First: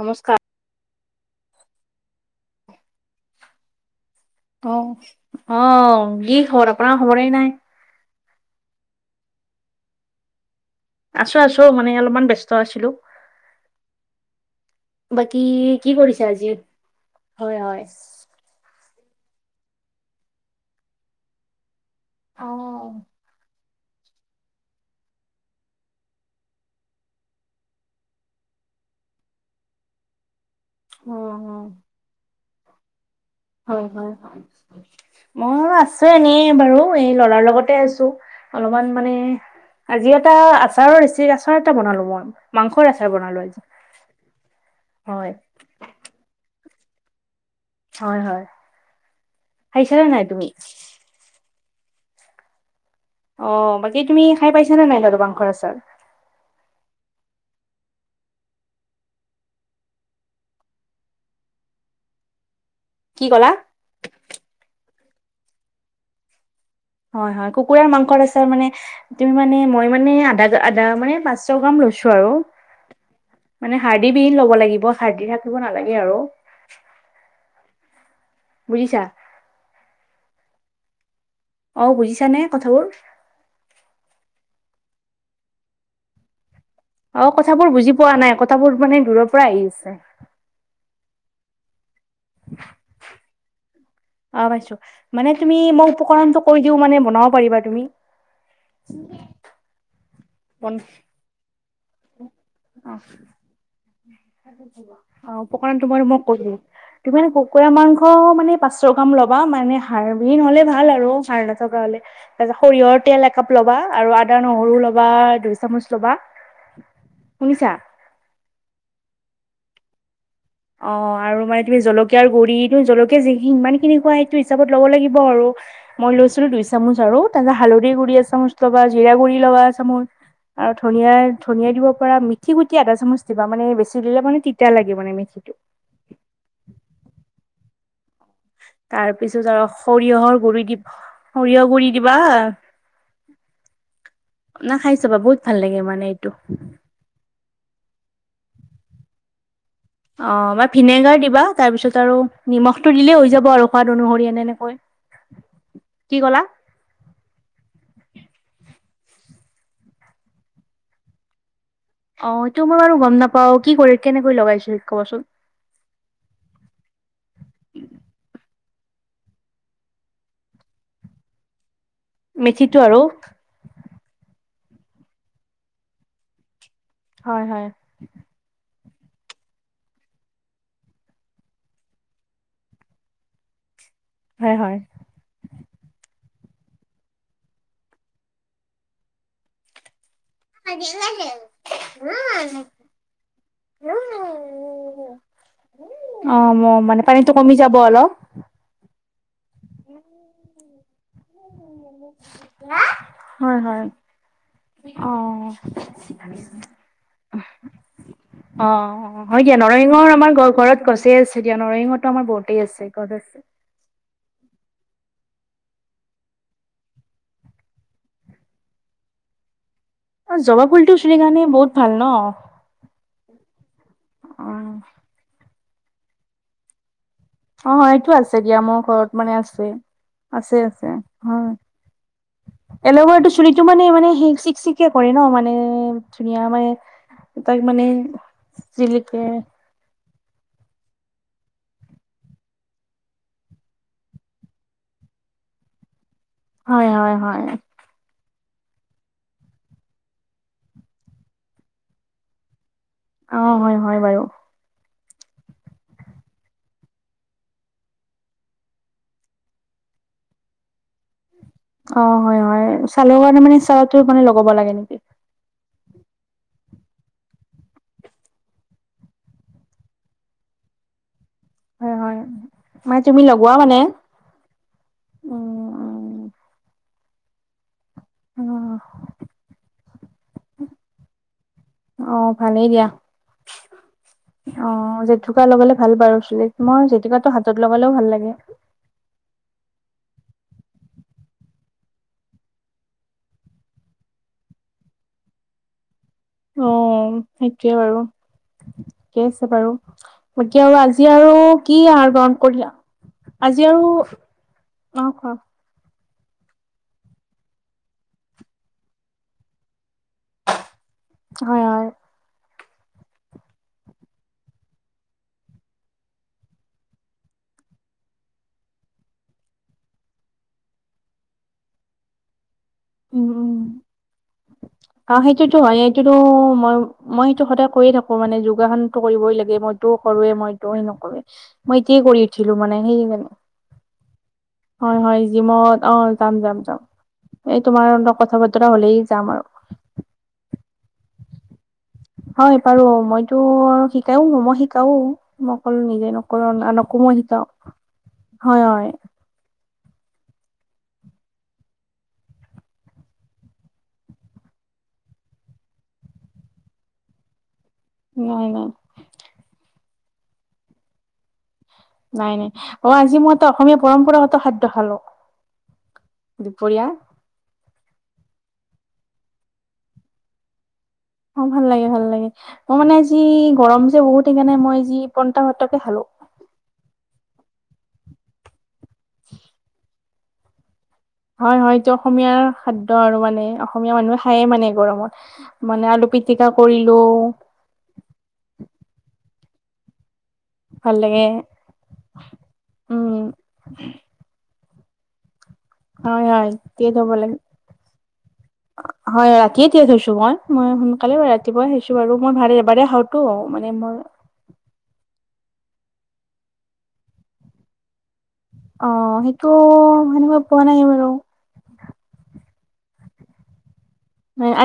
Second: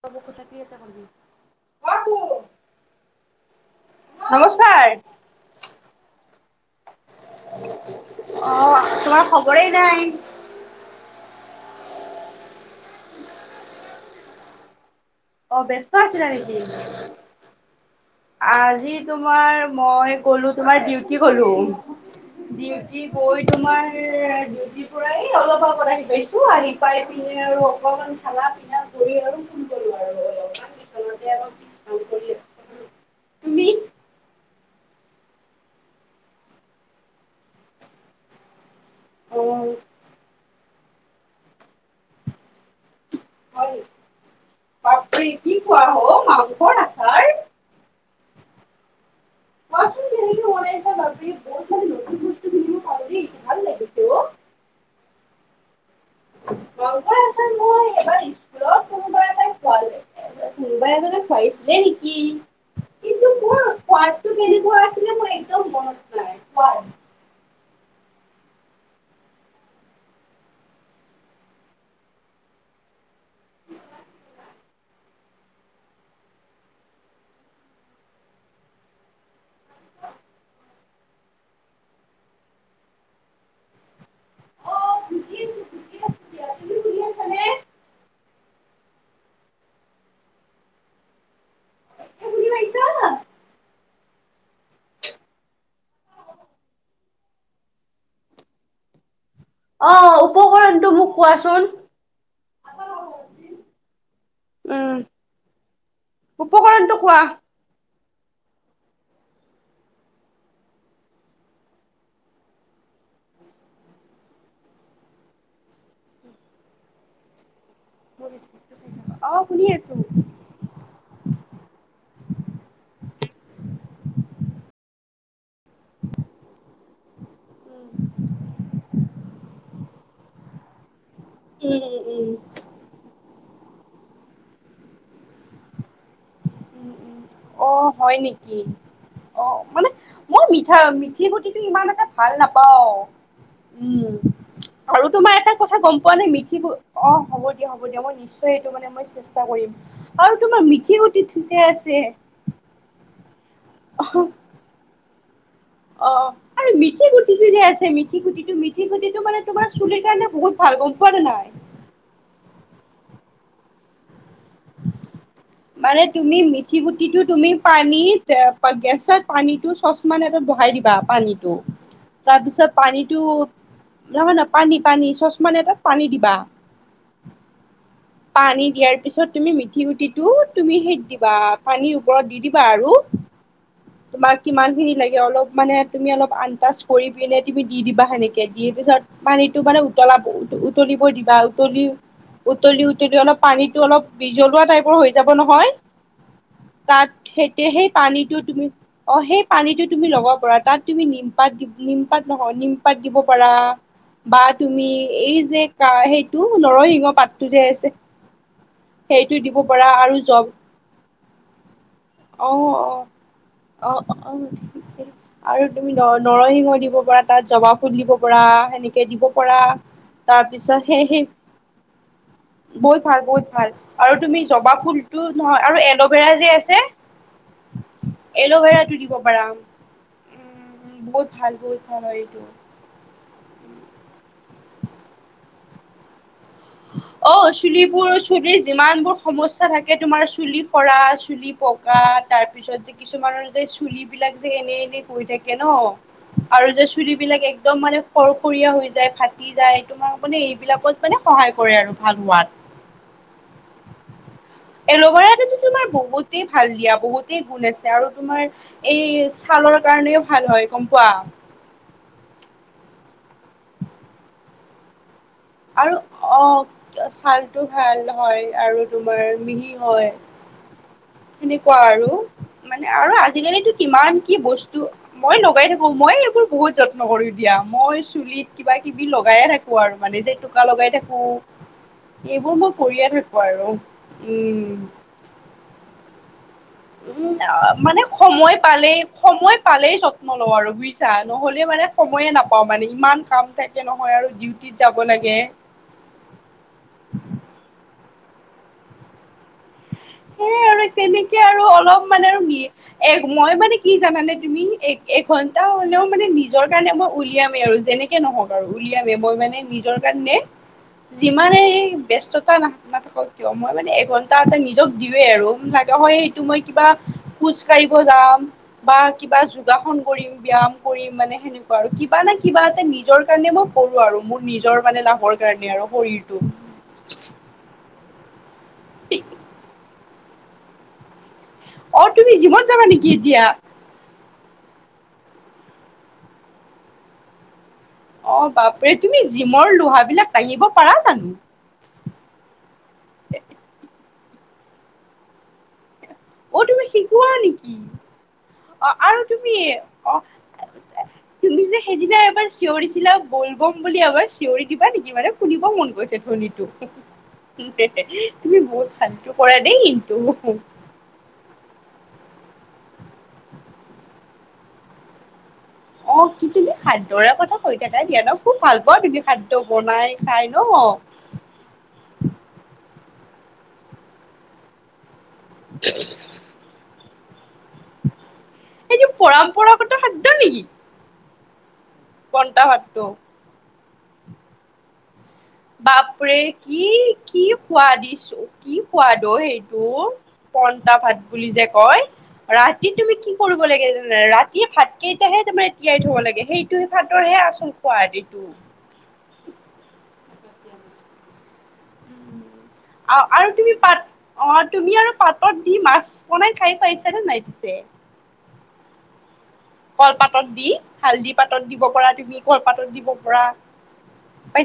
তব কোথাক এটা ভাবি নমস্কাৰ আহ আহ কি খবৰ আপোনাৰ খবৰেই নাই। অ তোমাৰ খবৰেই নাই। আছো আছো মানে অলপমান ব্যস্ত আছিলো। বাকী অ কি ব্যস্ত কৰিছা আছিলা আজি নেকি হয় হয়? আজি তোমাৰ মই গলো তোমাৰ ডিউটি হৈ গলো। অ', ডিউটি গৈ তোমাৰ ডিউটিৰ [unintelligible] অলপ আগত আহি পাইছো, আহি পাই পিনে আৰু অকমান খানা পিনা কৰি আৰু ফোন কৰি [inaudible] দহোতীয়া অ', ঘৰত কাম কৰি আছে। হ'য়, হ'য় মই আছো এনে বাৰু এই লৰাৰ লগতে আছো। অলপমান মানে অ আজি এটা আচাৰৰ চি আচাৰ এটা বনালো মই মাংসৰ আচা হয়াপৰি হয় কি খোৱা হ মাংসৰ আচাৰ। [unintelligible] হয় হয়, কোৱাচোন আহিছিলানে নাই কেনেকে তুমি? বনাইছা বাপৰে বহুত মানে নতুন বস্তু শিকিব পালো দেই ভাল অঁ, লাগিছে বাকী তুমি খাই পাইছানে নাই বাৰু মাংসৰ আচাৰ? গং কৰা আচ মই এইবাৰ স্কুলত কোনোবা এটাই খোৱাল ন [unintelligible] অঁ-কোনোবা এজনে খুৱাইছিলে নেকি? কি কিন্তু ক'লা? মোৰ সোৱাদটো কেনেকুৱা আছিলে মোৰ একদম মনত নাই ক। হয়-হয়, কুকুৰাৰ মাংসৰ আচাৰ মানে তুমি মানে মই মানে আ আধা মানে পাচশ গ্ৰাম কৈছোঁ আৰু। মানে শাৰদি বিহিন ল'ব লাগিব শাৰদি থাকিব নালাগে আৰু। বুজিছা। অ বুজিছানে কথাবোৰ? অ' বুজি আছো বুজি আছো দিয়া তুমি বুজি অ আছানে কথাবোৰ এতিয়া বুজি পোৱা নাই কথাবোৰ মানে দূৰৰ পৰা আহি আছে। বুজি পাইছা? [unintelligible] অ পাইছো, মানে তুমি মই উপকৰণটো কৈ দিও মানে বনাব পাৰিবা তুমি। উম। [unintelligible] অঁ, উপকৰণটো মোক কোৱাচোন। অঁ অঁ, উপকৰণটো বাৰু মই কৈ দিও, উপকৰণটো তুমি কোৱা। আৰু কুকুৰা মাংস- অ মানে পাঁচশ গ্ৰাম ল'বা, মানে হাৰবিহিন হলে ভাল আৰু হাৰ নাথকা হলে তাৰপা সৰিয়ৰ তেল একাপ ল'বা আৰু আদা নহৰু লবা দুই চামুচ ল'বা। শুনিছা? অহ শুনি আছো। অ আৰু মানে তুমি জলকীয়াৰ গুৰি জলকীয়া যিখিনি সিমান খিনি খোৱা সেইটো হিচাপত ল'ব লাগিব আৰু। মই লৈছিলো দুই চামুচ আৰু তাৰপিছত হালধিৰ গুৰি এচামুচ লবা, জিৰা গুৰি লবা, মোৰ আৰু ধনিয়া - ধনিয়া দিব উম, পৰা উম, মিঠি গুটি আধা চামুচ কিবা মানে বেছি দিলে মানে তিতা লাগে মানে মেথি উম-উম, অ' হয় নেকি? তাৰ অ, পিছত আৰু মানে সৰিয়হৰ মই গুৰি দি মিঠা মিঠি গুটিটো সৰিয়হ ইমান গুৰি এটা দিবা ভাল নাপাও। উম না খাই আৰু চাবা তোমাৰ বহুত এটা ভাল কথা লাগে গম মানে পোৱা নাই এইটো মিথি, অ হ'ব হ'ব দিয়া মই নিশ্চয় এইটো মানে মই চেষ্টা কৰিম। আৰু অ তোমাৰ বা মিঠি ভিনেগাৰ গুটিটো দিবা। যে তাৰ আছে পিছত আৰু নিমখটো দিলেই হৈ যাব আৰু সোৱাদ অ অনুসৰি এনে এনেকৈ। কি অ' ক'লা আৰু মিঠি গুটিটো যে আছে মিঠি গুটিটো মিথি গুটিটো মানে তোমাৰ চুলিৰ কাৰণে বহুত ভাল গম পোৱা নে নাই? অঁ, টো মইবাৰু গম নাপাওঁ। কি কৰি, কেনেকৈ লগাইছিল কবচোন? মানে তুমি মিঠি গুটিটো তুমি পানীত গেছত পানীটো চচপেন এটা- বহাই দিবা পানীটো। তাৰপিছত মেথিটো আৰু পানীটো নহয়-নহয় পানী-পানী চচপেন এটাত পানী দিবা। হয় - হয়। পানী দিয়াৰ পিছত তুমি মিঠিগুটিটো তুমি সেইত দিবা পানীৰ ওপৰত দি দিবা আৰু। [inaudible] তোমাক হয় কিমান হয় খিনি লাগে অলপ মানে তুমি অলপ আঁন্তাজ কৰি পিনে তুমি দি দিবা সেনেকে, দিয়ে পিছত পানীটো বানে উতলাব উতলিব দিবা উতলি-উতলি-উতলি অলপ পানীটো অলপ বিজলোৱা টাইপৰ হৈ যাব নহয়। অ মানে তাত পানীটো কমি সেইতিয়া যাব সেই অলপ পানীটো তুমি অ সেই পানীটো তুমি লগাব পাৰা তাত তুমি নিমপাত নিমপাত নহয় নিমপাত দিব পাৰা। হয় হয় বা তুমি অ এই যে ক সেইটো নৰসিংহ পাতটো যে আছে। অ-অ সেইটো হয় দিব দিয়া পাৰা নৰসিঙৰ আৰু আমাৰ জব ঘৰত গছে আছে দিয়া, নৰসিঙত আমাৰ বটেই আছে অ', কত আছে। অ', [unintelligible] অ', অ', ঠিকেই। [unintelligible] আৰু তুমি ন নৰসিংহ দিব পৰা, তাত জবা ফুল দিব পাৰা, সেনেকে দিব পাৰা্ অ জবা ফুলটও চুলিৰ কাৰণে বহুত ভাল ন। বহুত ভাল বহুত ভাল আৰু তুমি জবা অ ফুলতটো নহয় আৰু এল'ভেৰা যে আছে। অ এইটো আছে দিয়া মোৰ এল'ভেৰাটো ঘৰত দিব মানে পাৰা। আছে আছে আছে উম, বহুত হয়। ভাল বহুত ভাল হয় এইটো। এল'ভেৰাটো চুলিটো মানে মানে স চিক চিকে কৰে ন মানে। ধুনীয়া মানে অ তাক মানে চুলিবো, ৰ চুলি যিমান বোৰ জিলিকে সমস্যা থাকে। তোমাৰ চুলি সৰা চুলি পকা তাৰ পিছত যে কিছুমানৰ যে চুলিবলাক যে এনে এনে। থাকে ন আৰু যে হয় হয় হয় চুলিবিলাক একদম মানে। খৰখৰীয়া হৈ যায়, ফাটি যায়, তোমাক মানে এইবিলাকত মানে সহায় কৰে আৰু ভাল হোৱাত। অ হয় হয় বাৰু। এল'ভেৰাটোতো তোমাৰ বহুতেই ভাল দিয়া বহুতেই গুণ আছে আৰু তোমাৰ এই ছালৰ। কাৰণেও ভাল হয় গম পোৱা। অঁ, হ'য় হ'য় ছালৰ কাৰণে মানে চালটো মানে লগাব লাগে নেকি? আৰু অ ছালটো ভাল হয় আৰু তোমাৰ মিহি হয়। [unintelligible] [unintelligible] সনেকুৱা হয় আৰু। হয় মানে আৰু তুমি লগোৱা আজিকালিটো মানে কিমান কি বস্তু মই লগাই থাকো মই উম এইবোৰ বহুত যত্ন। নকৰি দিয়া মই চুলিত উম কিবা কিবি লগায়ে থাকো আৰু মানে জেতুকা লগাই থাকো। অঁ এইবোৰ ভালেই মই দিয়া। কৰিয়ে থাকো আৰু উম অঁ, জেতোকা লগবলে ভাল বাৰু চুলিত। মই জেতুকাটো উম হাতত লগালেও মানে ভাল লাগে সময় পালেই সময়। পালেই যত্ন লওঁ আৰু বুজিছা নহ'লে মানে সময়ে নাপাওঁ মানে ইমান কাম থাকে নহয় আৰু ডিউটি। কি যাব লাগে। অ সেইটোৱে বাৰু। বাৰু সেই বাকী আৰু আজি আৰু তেনেকে কি অলপ আহাৰ মানে গ্ৰহণ আৰু নি কৰিলা এক মই আজি মানে আৰু? কি জানানে তুমি অ এঘন্টা হ'লেও। মানে নিজৰ কাৰণে মই উলিয়ামে আৰু যেনেকে নহওক আৰু উলিয়ামে মই মানে নিজৰ কাৰণে। যিমানে হয় হয় ব ব্যস্ততা না নাথাকক কিয়, মই মানে এ। তাতে নিজক দিয়ে আৰু লাগা হ'য়, সেইটো মই কিবা খোজ কাঢ়িব যাম বা কি। বা যোগাসন কৰিম ব্যাম কৰিম মানে সেনেকুৱা আৰু কিবা না কিবা এ নিজৰ কাৰণে মই কৰো আৰু। মোৰ নিজৰ মানে অঁ, লাভৰ সেইতোটো কাৰণে আৰু হ'য়েই। কিন্তু শৰীৰটো মই, মই সেইতোটো সদায় কৰিয়েই থাকো। মানে যোগাসন। টো কৰিবই লাগে মইটো কৰোৱে মইটো সি নকৰে। মই এতিয়াই অ কৰি তুমি উঠিলো জিমত মানে যাবা সেই নেকি জানো। এতিয়া হয়, হয়, জিমত অ যাম, যাম, যাম। তোমাৰ লগ কথা বতৰা হ'লেই যাম আৰু। তই লোহাবিলাক কঢ়িয়াব পাৰ জানো? হয় পাৰো মইতো শিকাও মই শিকাও মই অকলো নিজে ন। অ তুমি শিকোৱা নেকি হয় হয় অ আৰু তুমি অ। তুমি যে সেইদিনা এবাৰ চিঞৰি চিলা বল বম বুলি এবাৰ চিঞৰি দিবা নেকি মানে শুনিব মন। কৈছে ধনীটো। নাই তুমি নাই বহুত ফালটো কৰা দেই কিন্তু। নাই নাই অ আজি মই এটা অসমীয়া পৰম্পৰাগত খাদ্য খালোঁ। অ কি তুমি খাদ্যৰে কথা। হৈ থাকাই দিয়া ন খুব ভাল পোৱা তুমি খাদ্য বনাই খাই ন,। অ ভাল লাগে ভাল লাগে মই মানে যি গৰম যে বহুত সেইকাৰণে মই যি। কনটা সতকে খালো। এইটো পৰম্পৰাগত খাদ্য নেকি? হয় হয় এইটো অসমীয়াৰ পন্তা খাদ্য ভাতটো আৰু মানে অসমীয়া মানুহে খায়ে মানে গৰমত। মানে আলু বাপৰে পিটিকা কি কৰিলো কি খোৱা দিছোঁ কি সোৱাদ অ সেইটো। পন্টা ভাল ভাত লাগে বুলি যে কয় ৰাতি তুমি উম কি কৰিব লাগে যে ৰাতি। ভাতকেইটাহে। হয় হয় তেটো ভলে আচল সোৱাদ এইটো হয় এৰাতি থৈছো ম মই সোনকালে ৰাতিপুৱাই আহিছো বাৰু মই ভ এবাৰে খাওঁতো মানে মই ত দি মাছ বনাই খাই পাইছে নে নাই পিছে? অ সেই। কলপাতত দি হালদি পাতত দিব পৰা তুমি কলপাতত দিব পৰা।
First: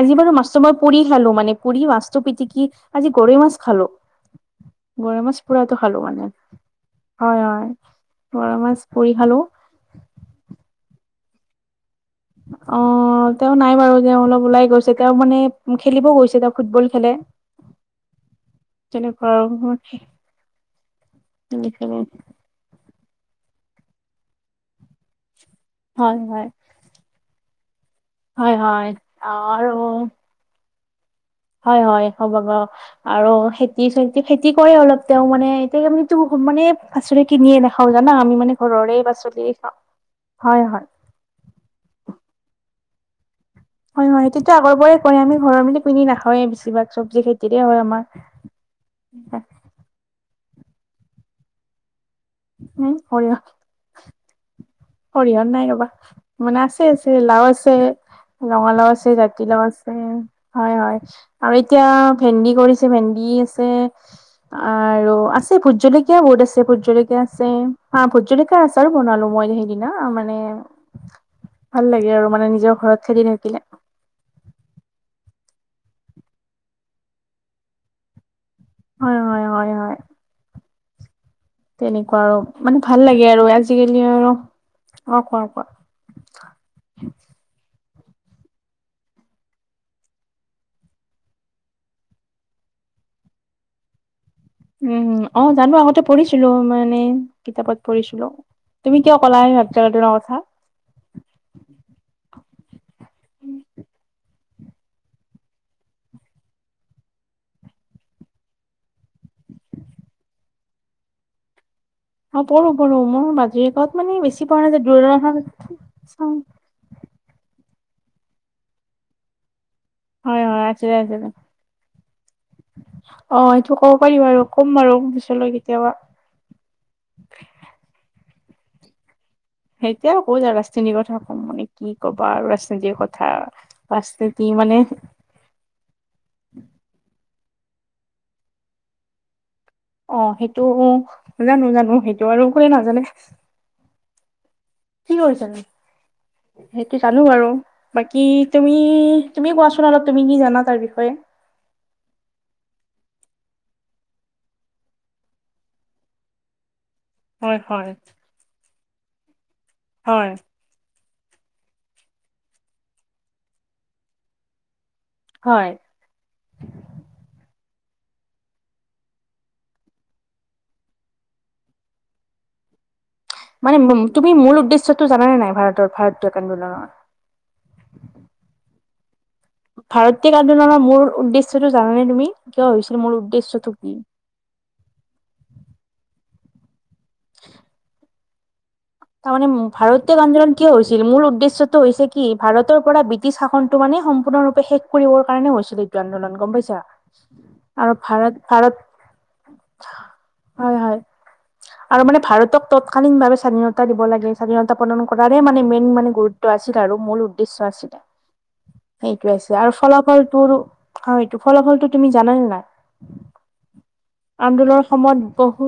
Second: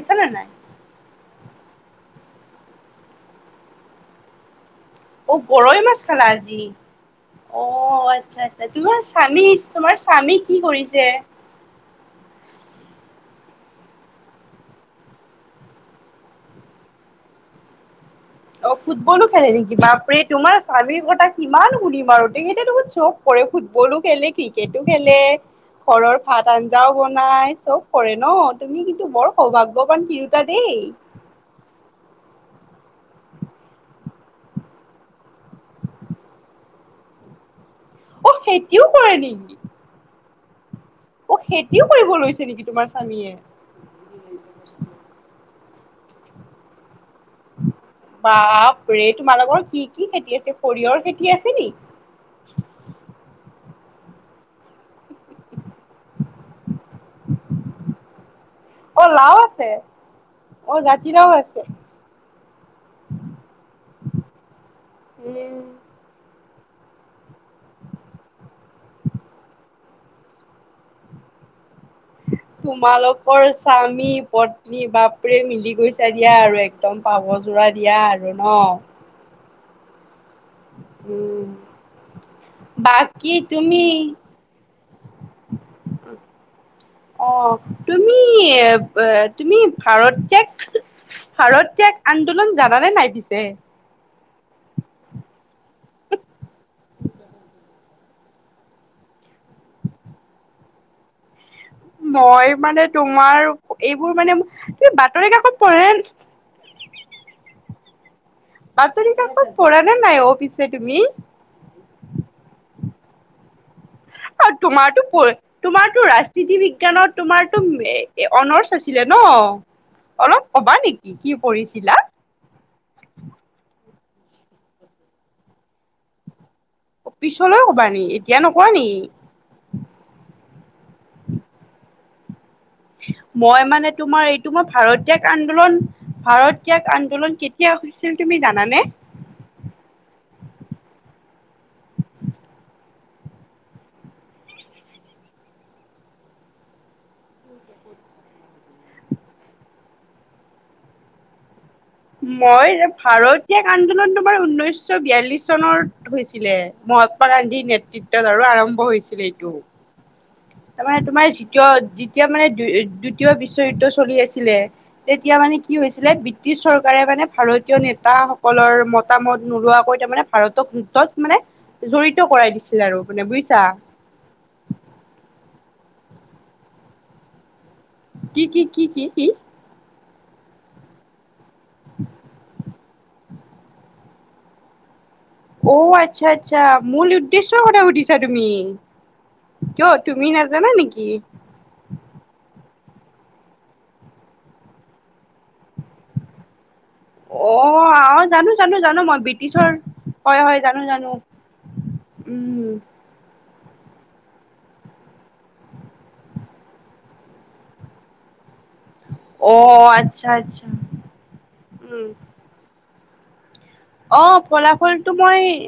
আজি বাৰু নাই মাছ মই পুৰি খালো মানে পুৰি মাছ পিতিকি আজি গৰৈ মাছ খালো। গৰৈ অ মাছ পুৰাটো গৰৈ মাছ খালো মানে খালা আজি। হয় অ হয় আচ্ছা বৰা আচ্ছা মাছ তোমাৰ পুৰি খালো স্বামী তোমাৰ স্বামী কি কৰিছে? অ তেওঁ নাই বাৰু তেওঁ অলপ ওলাই গৈছে তেওঁ মানে খেলিবও গৈছে তেওঁ ফুটবল খেলে। অ ফুটবলো তেনেকুৱা খেলে আৰু নেকি হয় বাপৰে তোমাৰ স্বামীৰ কথা কিমান শুনিম আৰু তেখেতে দেখোন চখ কৰে ফুটবলো খেলে ক্ৰিকেটো খেলে ঘৰৰ ভাত আঞ্জাও বনাই চব কৰে ন হয় হয় তুমি হয় কিন্তু অ বৰ আৰু সৌভাগ্যৱান তিৰোতা দেই। হয় হয় হ'ব বাৰ আৰু খেতি চে খেতি কৰে অলপ তেওঁও মানে এতিয়া। মানে আচৰি কিনিয়ে নাখাও জানা অ আমি মানে খেতিও ঘৰৰে কৰে নেকি পাচলিয়ে খাওঁ হয় হয়। অ খেতিও কৰিব লৈছে নেকি তোমাৰ স্বামীয়ে ‌? হয় হয় সেইটোতো আগৰ পৰাই কয় আমি ঘৰ মানে কিনি নাখাৱে বেছভাগ চব বাপৰে তোমালোকৰ কি কি খেতি আছে সৰিয়হৰ খেতি আছে নি? উম হ'ল আ সৰিয়হত নাই ৰবা মানে আছে আছে লাও আছে। ৰঙালাও অ আছে লাও জাতিলাও আছে হয় অ হয় জাতিলাও আৰু আছে এতিয়া ভেন্দি কৰিছে ভেন্দি আৰু আছে ভোট উম জলকীয়া বহুত আছে। ভোট জলকীয়া আছে হা ভোট জলকীয়া আছে আৰু বনালো মই কি ন মানে ভাল লাগে আৰু মানে নিজৰ ঘৰত খেতি তোমালোকৰ থাকিলে স্বামী পত্নী বা প্ৰেমী। কি কৰিছা দিয়া আৰু একদম পাভ যোৰা দিয়া আৰু ন। হয় হয় হয় হয়। উম তেনেকুৱা আৰু মানে ভাল লাগে বাকী আৰু তুমি আজিকালি আৰু অ কোৱা কোৱা অ তুমি তুমি ভাৰত্যাগ ভাৰত ত্যাগ আন্দোলন জা হ'লে নাই পিছে। উম অ জানো আগতে পঢ়িছিলো মানে কিতাপত পঢ়িছিলো। তুমি কিয় ক'লা ভাত্ৰাগদিনৰ কথা মই মানে তোমাৰ এইবোৰ মানে বাতৰি কাকত পঢ়ে। বাতৰি কাকত পঢ়া নে নাই অ পিছে তুমি। অ পঢ়ো পঢ়ো মোৰ মাজিৰৰেগত আৰু তোমাৰতো তোমাৰতো চাওঁ ৰাজনীতি বিজ্ঞানত। তোমাৰতো অনৰছ হৈছিলে ন। হয় অলপ হয় কবা আছিলে নেকি আছিলে কি কৰিছিলা? অ' পাৰিব পাৰিব ক'ম বাৰু পিছলৈ কেতিয়াবা অ পিছলৈ কবা নেকি এতিয়া নোকোৱা নেকি? সেইতিয়াও ক'য় যায় আৰু ৰাজনিতীৰ কথা ক'ম মানে কি ক'বা আৰু ৰাজ মই মানে তোমাৰ এইটো মই ভাৰত্যাগ আন্দোলন ভাৰতীয়াগ আন্দোলন কেতিয়া। কিয় কৈছিল তুমি জানানে? অ সেইটো জানো জানো সেইটো আৰু কোনে নাজানে কি কৰিছিল? সেইটো জানোঁ বাৰু বাকী তুমি তুমি কোৱাচোন অলপ তুমি কি জানা তাৰ বিষয়ে? [inaudible] মই ভাৰতীয়াগ আন্দোলন তোমাৰ ঊনৈশশ বিয়াল্লিশ চনত হৈছিলে, মহাত্মা হয় গান্ধীৰ হয় নেতৃত্বতাৰ আৰম্ভ হৈছিল এইটো হয় মান তোমাৰ দ্বিতীয় যেতিয়া মানে দ্বিতীয় বিশ্বযুদ্ধ চলি আছিলে, তেতিয়া মানে হয় কি হৈছিলে ব্ৰিটিছ চৰকাৰে মানে ভাৰত কিয় নেতাসকলৰ মতামত নোলোৱাকৈ তাৰ মানে ভাৰতক যুদ্ধত মানে জড়িত কৰাই দিছিল আৰু মানে বুজিছা মানে তুমি মূল উদ্দেশ্যয়তটো জানানে নাই ভাৰতৰ ভাৰতক আন্দোলনৰ। কি কি কি কি কি? ভাৰতীয়ক আন্দোলনৰ মূল উদ্দেশ্যটো জানানে তুমি কিয় হৈছিল মূল‌ উদ্দেশ্যটো কি? অ আচ্ছা আচ্ছা মূল উদ্দেশ্যৰ কথা সুধিছা তুমি। তাৰমানে কিয় ভাৰতীয়ক তুমি আন্দোলন কিয় নাজানা হৈছিল নেকি মূল উদ্দেশ্যটো হৈছে কি ভাৰত টৌ‌ পৰা ব্ৰিটিছ‌ শাসনটো মানে সম্পূৰ্ণৰূপে শেষ কৰিবৰ কাৰণে হৈছিলে এইটো আন্দোলন গম পাইছা। অ আৰু অ ভাৰত জানো ভাৰত জানো জানো মই ব্ৰিটিছৰ হয় হয়। আৰু মানে ভাৰতক উম তৎকীনাৱে স্বাধীনতা দিব লাগে স্বাধীনতা পালন কৰাৰে মানে মেইন মানে গুৰুত্ব আছিল আৰু মূল উদ্দেশ্য আছিলে। সেইটো আছে অ আৰু আচ্ছা ফলাফলটোৰ আচ্ছা অ এইটো ফলাফলটো উম তুমি জানানে নাই‌ অ ফলাফল টো সময়ত মই বহু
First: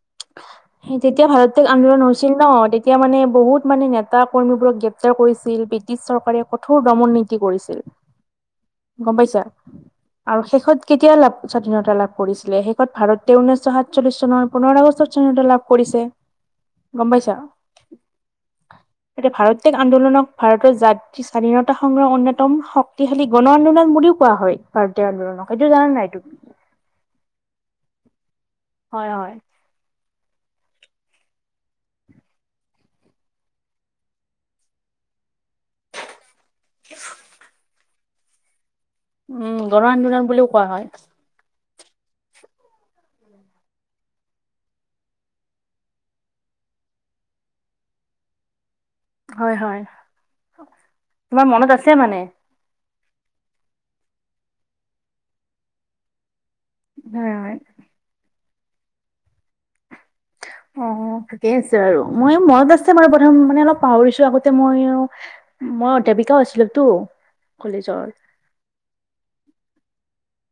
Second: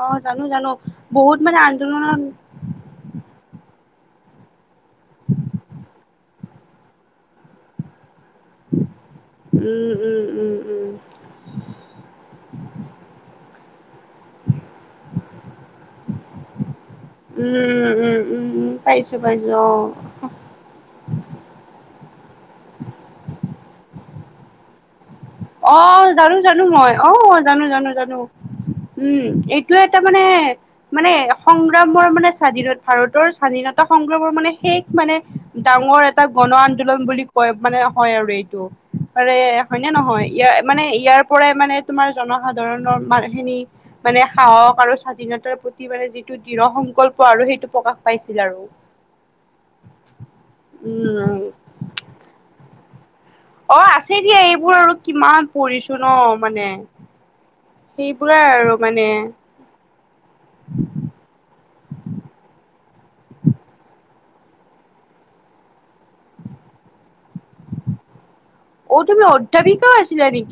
অ জানো জানো সেই যেতিয়া বহুত ভাৰত মানে ত্যাগ আন আন্দোলন হৈছিল ন তেতিয়া মানে বহুত মানে নেতা কৰ্মীবোৰক গ্ৰেপ্তাৰ কৰিছিল ব্ৰিটিছ চৰকাৰে কঠোৰ দমন নীতি কৰিছিল গম পাইছা। উম উম আৰু উম উম শেষত কেতিয়া লাভ স্বাধীনতা লাভ কৰিছিলে শেষত ভাৰতে ঊনৈছশ সাতচল্লিশ চনৰ পোন্ধৰ আগষ্ট [unintelligible] লাভ কৰিছে উম উম উম উম উম পাই এ ভাৰতেক আন্দোলনক ভাৰতৰ জাতি স্বাধীনতা সংগ্ৰহ অন্যতম শক্তিশালী গণ- নন বুলিও কোৱা হয়। ত্যাগ আন্দোলনক এইটো অ জানা নাই তুমি জানো জানো মই অ জানো জানো জানো হয় উম হয় এইটোয় এটা মানে মানে সংগ্ৰামৰ মানে স্বাধীনত ভাৰতৰ স্বাধীনতা সংগ্ৰামৰ মানে শেষ মানে ডাঙৰ এটা গণ আন্দোলন বুলি কয় মানে হয় আৰু এইটো আৰে উম গণ হয়নে আন্দোলন নহয়। বুলিও ইয়াৰ কোৱা মানে হয় ইয়াৰ পৰা মানে তোমাৰ জনসাধাৰণৰ মান খিনি মানে সাহস আৰু স্বাধীনতাৰ প্ৰতি মানে যিটো দৃঢ় সংকল্প আৰু সেইটো প্ৰকাশ পাইছিল আৰু হয় হয় উম তোমাৰ মনত আছে মানে। অ আছে দিয়া এইবোৰ আৰু কিমান পৰিছো ন অ হয় হয়। সেইবোৰ আৰু মানে অ ঠিকেই আছে আৰু মই মনত আছে বাৰু প্ৰথম মানে অলপ পাহৰিছো আগতে মই মই অধ্যাপিকাও আছিলো তো কলেজৰ অঁ তুমি অদাৰিকা আছিলা নেকি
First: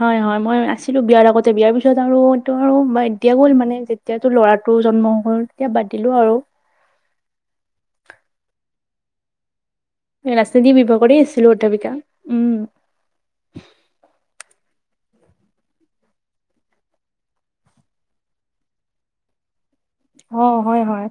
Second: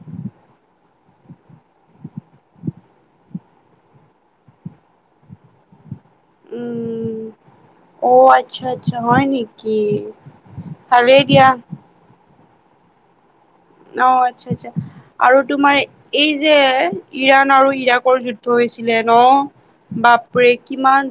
হয় হয় মই আছ ছিলো বিয়াৰ আগতে বিয়াৰ পিছত আৰু এইটো আৰু এতিয়া গ'ল মানে যেতিয়াটো ল'ৰাটো জন্ম হ'ল তেতিয়া ব- উম অ আচ্ছা আচ্ছা হয় নেকি? ৰাস্তা দি বিডিও কৰি ভালেই দিয়া আছিলো অধাপিকা উম অ আচ্ছা আচ্ছা আৰু তোমাৰ এই যে ইৰাণ আৰু ইৰাকৰ যুদ্ধ হৈছিলে ন অ বাপৰে হয় কিমান হয় দা